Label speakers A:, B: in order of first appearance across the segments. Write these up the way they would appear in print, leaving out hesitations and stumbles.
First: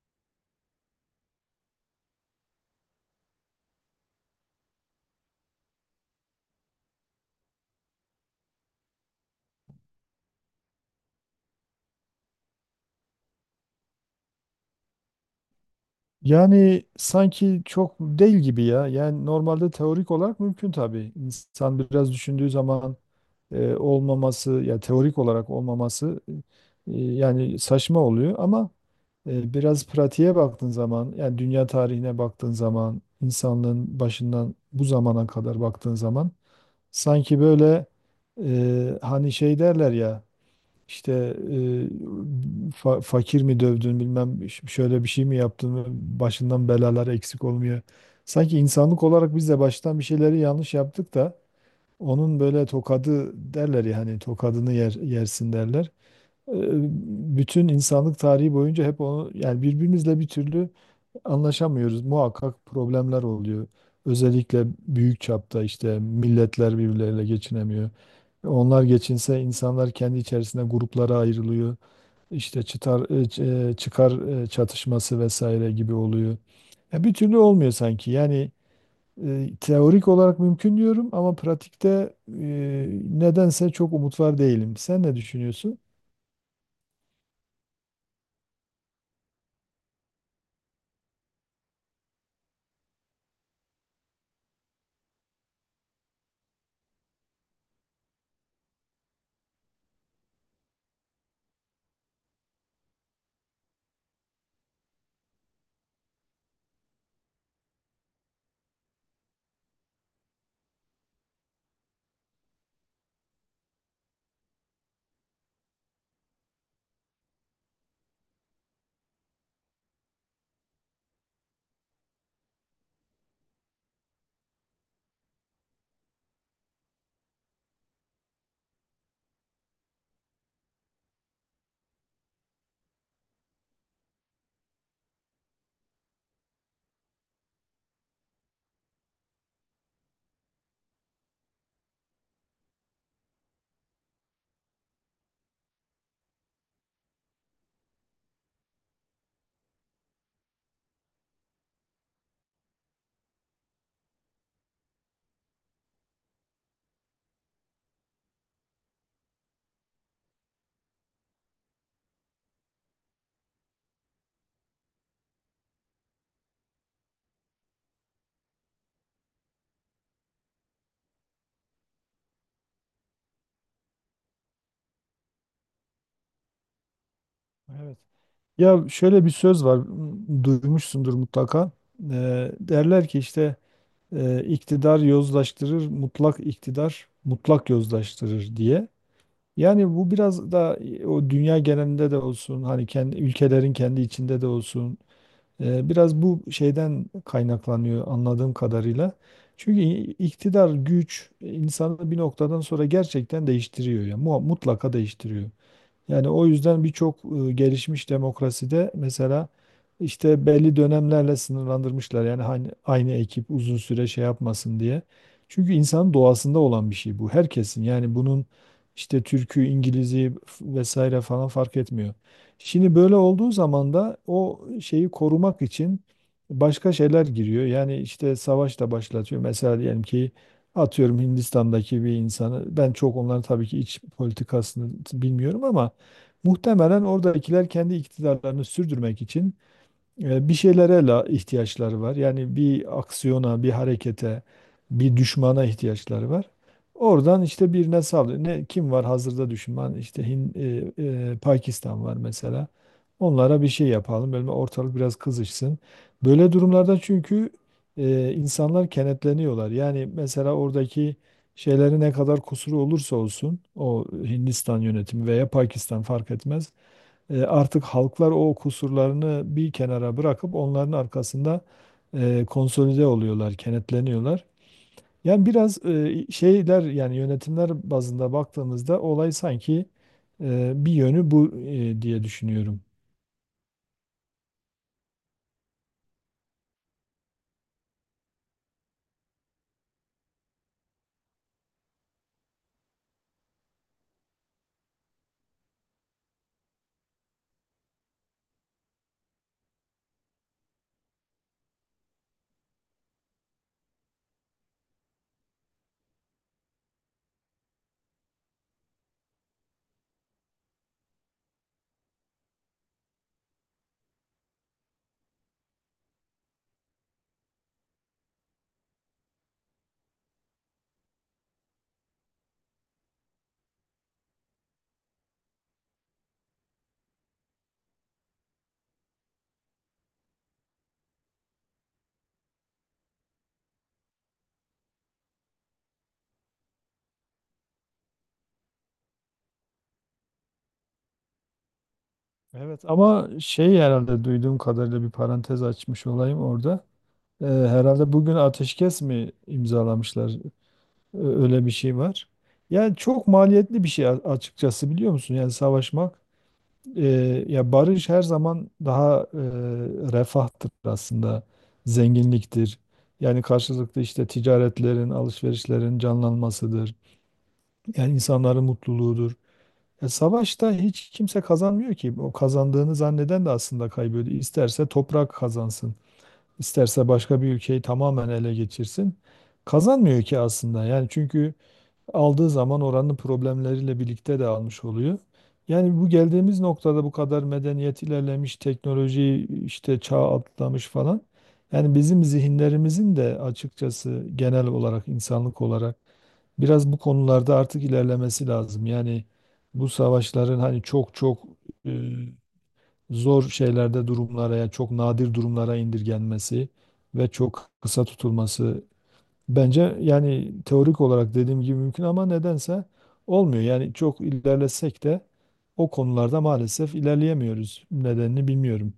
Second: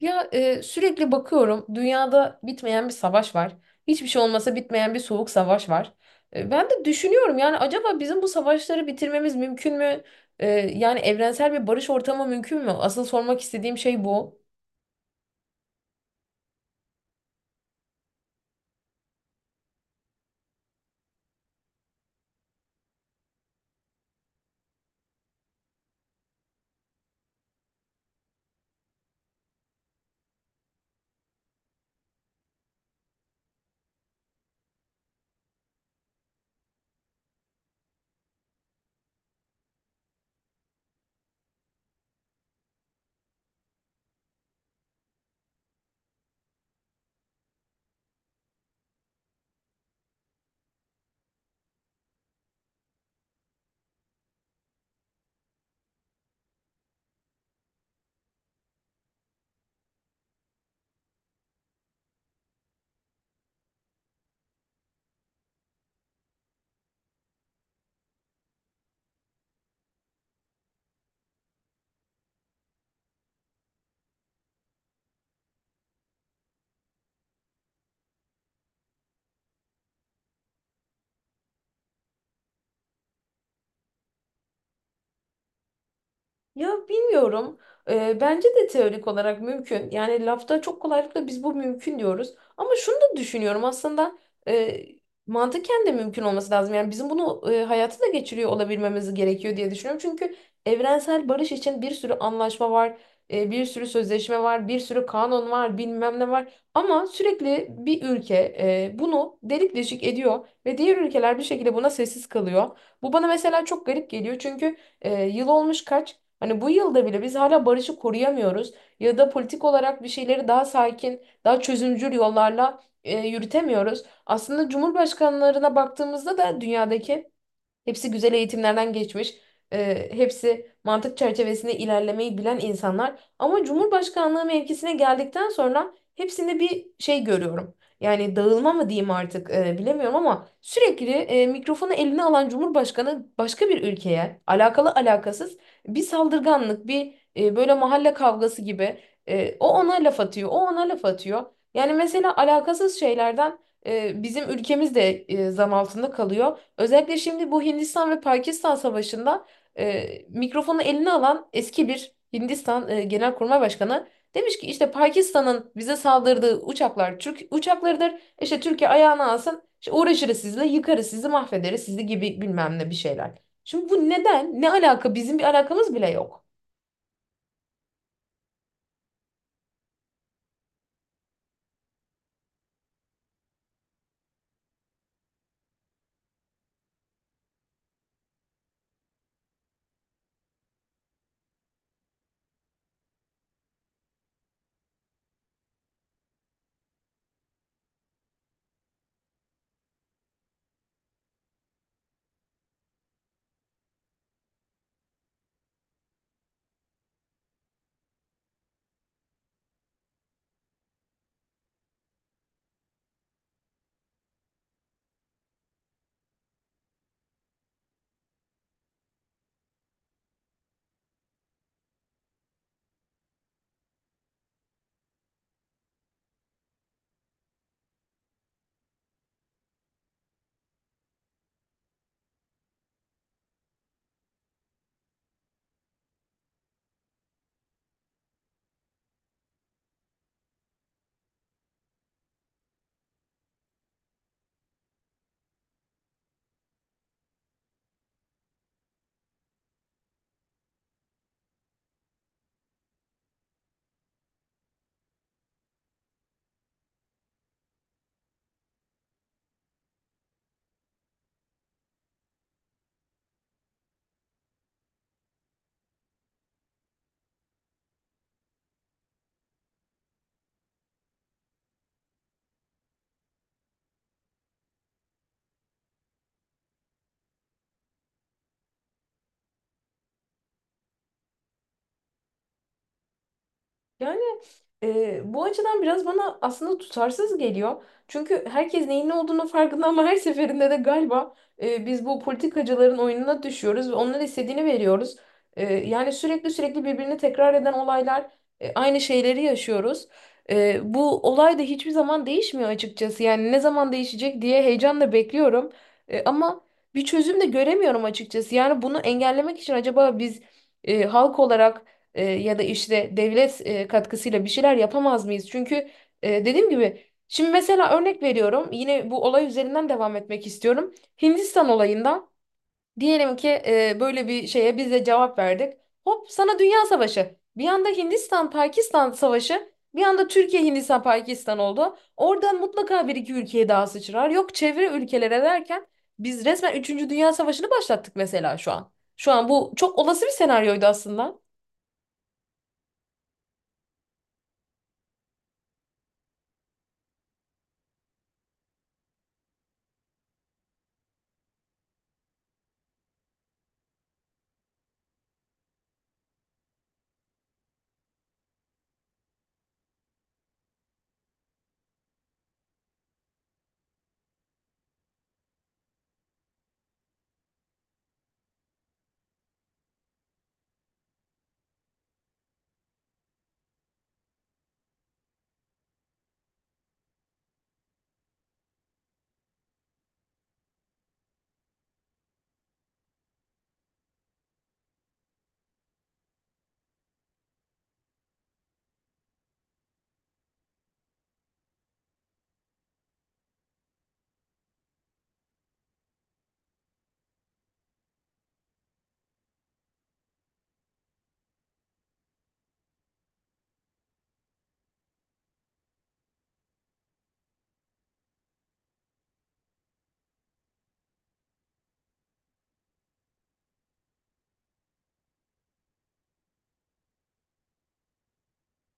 A: Ya sürekli bakıyorum dünyada bitmeyen bir savaş var. Hiçbir şey olmasa bitmeyen bir soğuk savaş var. Ben de düşünüyorum yani acaba bizim bu savaşları bitirmemiz mümkün mü? Yani evrensel bir barış ortamı mümkün mü? Asıl sormak istediğim şey bu.
B: Yani sanki çok değil gibi ya. Yani normalde teorik olarak mümkün tabii. İnsan biraz düşündüğü zaman olmaması, ya teorik olarak olmaması yani saçma oluyor ama biraz pratiğe baktığın zaman, yani dünya tarihine baktığın zaman, insanlığın başından bu zamana kadar baktığın zaman sanki böyle hani şey derler ya. İşte e, fakir mi dövdün bilmem şöyle bir şey mi yaptın mı başından belalar eksik olmuyor. Sanki insanlık olarak biz de baştan bir şeyleri yanlış yaptık da onun böyle tokadı derler ya hani tokadını yer, yersin derler. E, bütün insanlık tarihi boyunca hep onu yani birbirimizle bir türlü anlaşamıyoruz. Muhakkak problemler oluyor. Özellikle büyük çapta işte milletler birbirleriyle geçinemiyor. Onlar geçinse insanlar kendi içerisinde gruplara ayrılıyor. İşte çıtar, e, ç- e, çıkar çatışması vesaire gibi oluyor. Ya bir türlü olmuyor sanki. Yani teorik olarak mümkün diyorum ama pratikte nedense çok umut var değilim. Sen ne düşünüyorsun?
A: Ya bilmiyorum. Bence de teorik olarak mümkün. Yani lafta çok kolaylıkla biz bu mümkün diyoruz. Ama şunu da düşünüyorum aslında e, mantıken de mümkün olması lazım. Yani bizim bunu hayata da geçiriyor olabilmemiz gerekiyor diye düşünüyorum. Çünkü evrensel barış için bir sürü anlaşma var, bir sürü sözleşme var, bir sürü kanun var, bilmem ne var. Ama sürekli bir ülke bunu delik deşik ediyor ve diğer ülkeler bir şekilde buna sessiz kalıyor. Bu bana mesela çok garip geliyor çünkü yıl olmuş kaç? Hani bu yılda bile biz hala barışı koruyamıyoruz ya da politik olarak bir şeyleri daha sakin, daha çözümcül yollarla yürütemiyoruz. Aslında cumhurbaşkanlarına baktığımızda da dünyadaki hepsi güzel eğitimlerden geçmiş. Hepsi mantık çerçevesinde ilerlemeyi bilen insanlar. Ama Cumhurbaşkanlığı mevkisine geldikten sonra hepsinde bir şey görüyorum. Yani dağılma mı diyeyim artık, bilemiyorum ama sürekli mikrofonu eline alan Cumhurbaşkanı başka bir ülkeye alakalı alakasız bir saldırganlık, bir, böyle mahalle kavgası gibi o ona laf atıyor, o ona laf atıyor. Yani mesela alakasız şeylerden bizim ülkemiz de zan altında kalıyor. Özellikle şimdi bu Hindistan ve Pakistan savaşında mikrofonu eline alan eski bir Hindistan Genelkurmay Başkanı demiş ki işte Pakistan'ın bize saldırdığı uçaklar Türk uçaklarıdır. İşte Türkiye ayağına alsın. İşte uğraşırız sizinle, yıkarız sizi, mahvederiz sizi gibi bilmem ne bir şeyler. Şimdi bu neden? Ne alaka? Bizim bir alakamız bile yok.
B: Evet. Ya şöyle bir söz var, duymuşsundur mutlaka. Derler ki işte iktidar yozlaştırır, mutlak iktidar mutlak yozlaştırır diye. Yani bu biraz da o dünya genelinde de olsun, hani kendi ülkelerin kendi içinde de olsun. Biraz bu şeyden kaynaklanıyor anladığım kadarıyla. Çünkü iktidar, güç, insanı bir noktadan sonra gerçekten değiştiriyor ya. Mutlaka değiştiriyor. Yani o yüzden birçok gelişmiş demokraside mesela işte belli dönemlerle sınırlandırmışlar. Yani hani aynı ekip uzun süre şey yapmasın diye. Çünkü insanın doğasında olan bir şey bu. Herkesin yani bunun işte Türk'ü, İngiliz'i vesaire falan fark etmiyor. Şimdi böyle olduğu zaman da o şeyi korumak için başka şeyler giriyor. Yani işte savaş da başlatıyor. Mesela diyelim ki atıyorum Hindistan'daki bir insanı ben çok onların tabii ki iç politikasını bilmiyorum ama muhtemelen oradakiler kendi iktidarlarını sürdürmek için bir şeylere la ihtiyaçları var. Yani bir aksiyona, bir harekete, bir düşmana ihtiyaçları var. Oradan işte birine saldırıyor. Ne, kim var hazırda düşman? İşte Pakistan var mesela. Onlara bir şey yapalım. Böyle ortalık biraz kızışsın. Böyle durumlarda çünkü insanlar kenetleniyorlar. Yani mesela oradaki şeyleri ne kadar kusuru olursa olsun o Hindistan yönetimi veya Pakistan fark etmez. Artık halklar o kusurlarını bir kenara bırakıp onların arkasında konsolide oluyorlar, kenetleniyorlar. Yani biraz şeyler yani yönetimler bazında baktığımızda olay sanki bir yönü bu diye düşünüyorum.
A: Yani bu açıdan biraz bana aslında tutarsız geliyor. Çünkü herkes neyin ne olduğunu farkında ama her seferinde de galiba biz bu politikacıların oyununa düşüyoruz ve onların istediğini veriyoruz. Yani sürekli birbirini tekrar eden olaylar, aynı şeyleri yaşıyoruz. Bu olay da hiçbir zaman değişmiyor açıkçası. Yani ne zaman değişecek diye heyecanla bekliyorum. Ama bir çözüm de göremiyorum açıkçası. Yani bunu engellemek için acaba biz halk olarak ya da işte devlet katkısıyla bir şeyler yapamaz mıyız? Çünkü dediğim gibi şimdi mesela örnek veriyorum yine bu olay üzerinden devam etmek istiyorum. Hindistan olayından diyelim ki böyle bir şeye biz de cevap verdik. Hop sana Dünya Savaşı. Bir anda Hindistan-Pakistan Savaşı, bir anda Türkiye-Hindistan-Pakistan oldu. Oradan mutlaka bir iki ülkeye daha sıçrar. Yok çevre ülkelere derken biz resmen üçüncü Dünya Savaşı'nı başlattık mesela şu an. Şu an bu çok olası bir senaryoydu aslında.
B: Evet ama şey herhalde duyduğum kadarıyla bir parantez açmış olayım orada. Herhalde bugün ateşkes mi imzalamışlar? Öyle bir şey var. Yani çok maliyetli bir şey açıkçası biliyor musun? Yani savaşmak. E, ya barış her zaman daha refahtır aslında, zenginliktir. Yani karşılıklı işte ticaretlerin, alışverişlerin canlanmasıdır. Yani insanların mutluluğudur. Savaşta hiç kimse kazanmıyor ki. O kazandığını zanneden de aslında kaybediyor. İsterse toprak kazansın, isterse başka bir ülkeyi tamamen ele geçirsin. Kazanmıyor ki aslında. Yani çünkü aldığı zaman oranın problemleriyle birlikte de almış oluyor. Yani bu geldiğimiz noktada bu kadar medeniyet ilerlemiş, teknoloji işte çağ atlamış falan. Yani bizim zihinlerimizin de açıkçası genel olarak insanlık olarak biraz bu konularda artık ilerlemesi lazım. Yani bu savaşların hani çok çok e, zor şeylerde durumlara, yani çok nadir durumlara indirgenmesi ve çok kısa tutulması. Bence yani teorik olarak dediğim gibi mümkün ama nedense olmuyor. Yani çok ilerlesek de o konularda maalesef ilerleyemiyoruz. Nedenini bilmiyorum.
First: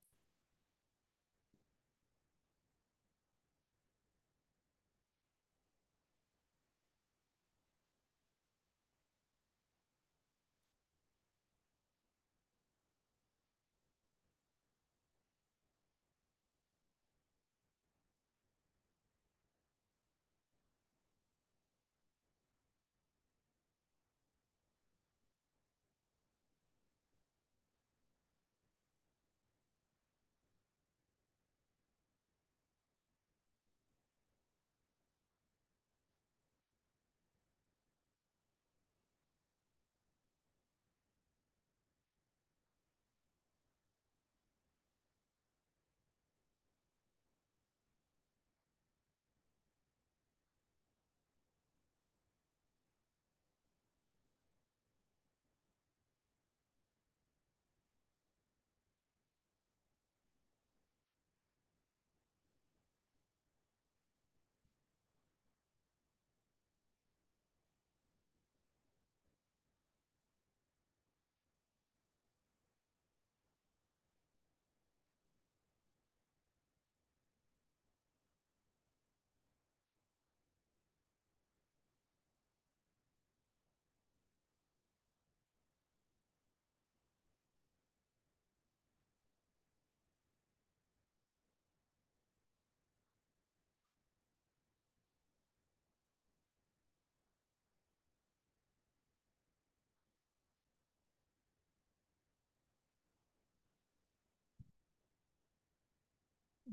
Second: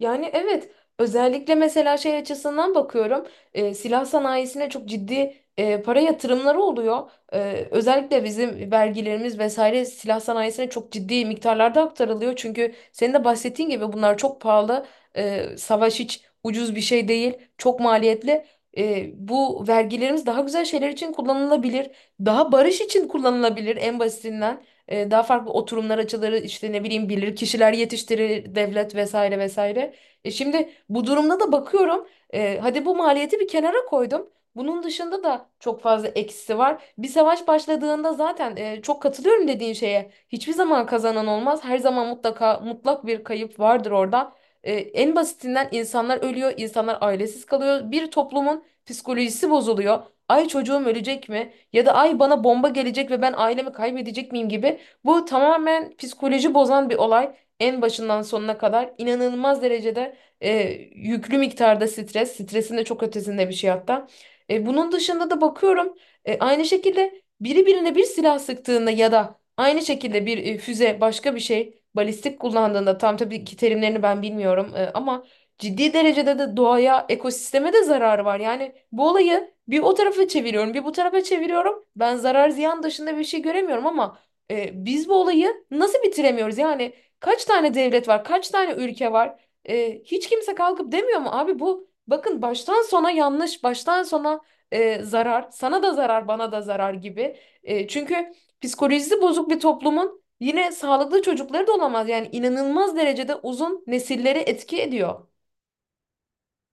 A: Yani evet, özellikle mesela şey açısından bakıyorum, silah sanayisine çok ciddi para yatırımları oluyor. Özellikle bizim vergilerimiz vesaire silah sanayisine çok ciddi miktarlarda aktarılıyor. Çünkü senin de bahsettiğin gibi bunlar çok pahalı. Savaş hiç ucuz bir şey değil. Çok maliyetli. Bu vergilerimiz daha güzel şeyler için kullanılabilir. Daha barış için kullanılabilir en basitinden. Daha farklı oturumlar açıları işte ne bileyim bilir kişiler yetiştirir devlet vesaire vesaire. E, şimdi bu durumda da bakıyorum. Hadi bu maliyeti bir kenara koydum. Bunun dışında da çok fazla eksisi var. Bir savaş başladığında zaten, çok katılıyorum dediğin şeye. Hiçbir zaman kazanan olmaz. Her zaman mutlaka mutlak bir kayıp vardır orada. En basitinden insanlar ölüyor, insanlar ailesiz kalıyor. Bir toplumun psikolojisi bozuluyor. Ay çocuğum ölecek mi? Ya da ay bana bomba gelecek ve ben ailemi kaybedecek miyim gibi. Bu tamamen psikoloji bozan bir olay. En başından sonuna kadar inanılmaz derecede e, yüklü miktarda stres, stresin de çok ötesinde bir şey hatta. Bunun dışında da bakıyorum, aynı şekilde biri birine bir silah sıktığında ya da aynı şekilde bir, füze başka bir şey balistik kullandığında, tam tabii ki terimlerini ben bilmiyorum, ama ciddi derecede de doğaya, ekosisteme de zararı var. Yani bu olayı bir o tarafa çeviriyorum, bir bu tarafa çeviriyorum. Ben zarar ziyan dışında bir şey göremiyorum ama biz bu olayı nasıl bitiremiyoruz? Yani kaç tane devlet var, kaç tane ülke var? Hiç kimse kalkıp demiyor mu abi bu bakın baştan sona yanlış, baştan sona zarar, sana da zarar, bana da zarar gibi. Çünkü psikolojisi bozuk bir toplumun yine sağlıklı çocukları da olamaz. Yani inanılmaz derecede uzun nesilleri etki ediyor.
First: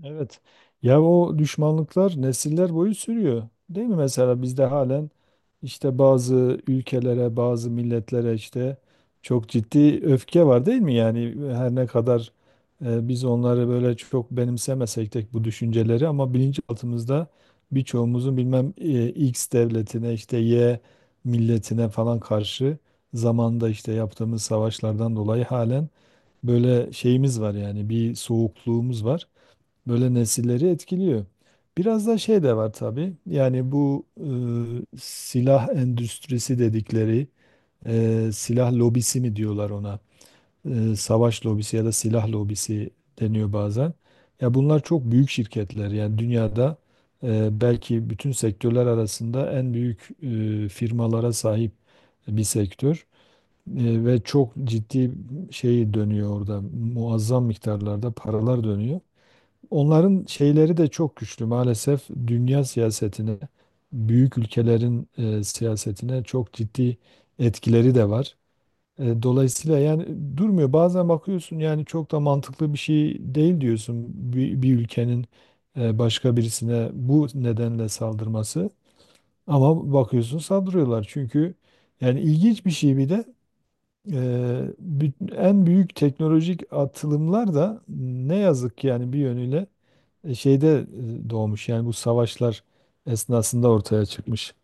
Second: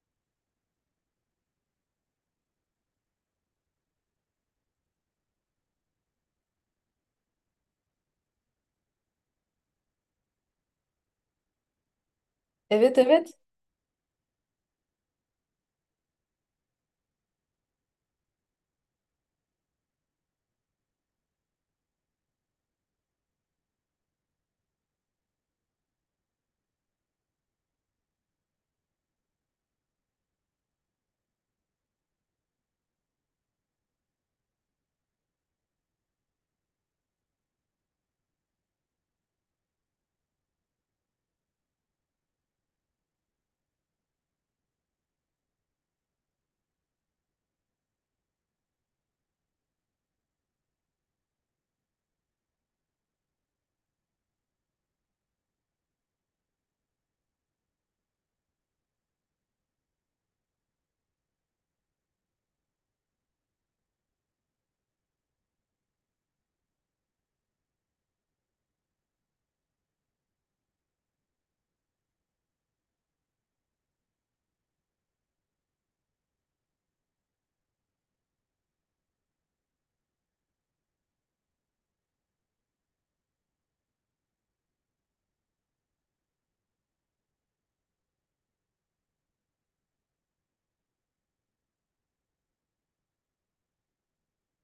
B: Evet. Ya o düşmanlıklar nesiller boyu sürüyor. Değil mi? Mesela bizde halen işte bazı ülkelere, bazı milletlere işte çok ciddi öfke var değil mi? Yani her ne kadar
A: Evet,
B: biz
A: evet.
B: onları böyle çok benimsemesek de bu düşünceleri ama bilinçaltımızda birçoğumuzun bilmem X devletine işte Y milletine falan karşı zamanda işte yaptığımız savaşlardan dolayı halen böyle şeyimiz var yani bir soğukluğumuz var böyle nesilleri etkiliyor. Biraz da şey de var tabii. Yani bu silah endüstrisi dedikleri silah lobisi mi diyorlar ona? Savaş lobisi ya da silah lobisi deniyor bazen. Ya bunlar çok büyük şirketler. Yani dünyada belki bütün sektörler arasında en büyük firmalara sahip bir sektör. Ve çok ciddi şey dönüyor orada. Muazzam miktarlarda paralar dönüyor. Onların şeyleri de çok güçlü maalesef dünya siyasetine, büyük ülkelerin siyasetine çok ciddi etkileri de var. Dolayısıyla yani durmuyor. Bazen bakıyorsun yani çok da mantıklı bir şey değil diyorsun bir ülkenin başka birisine bu nedenle saldırması. Ama bakıyorsun saldırıyorlar çünkü yani ilginç bir şey bir de e, en büyük teknolojik atılımlar da ne yazık ki yani bir yönüyle şeyde doğmuş yani bu savaşlar esnasında ortaya çıkmış.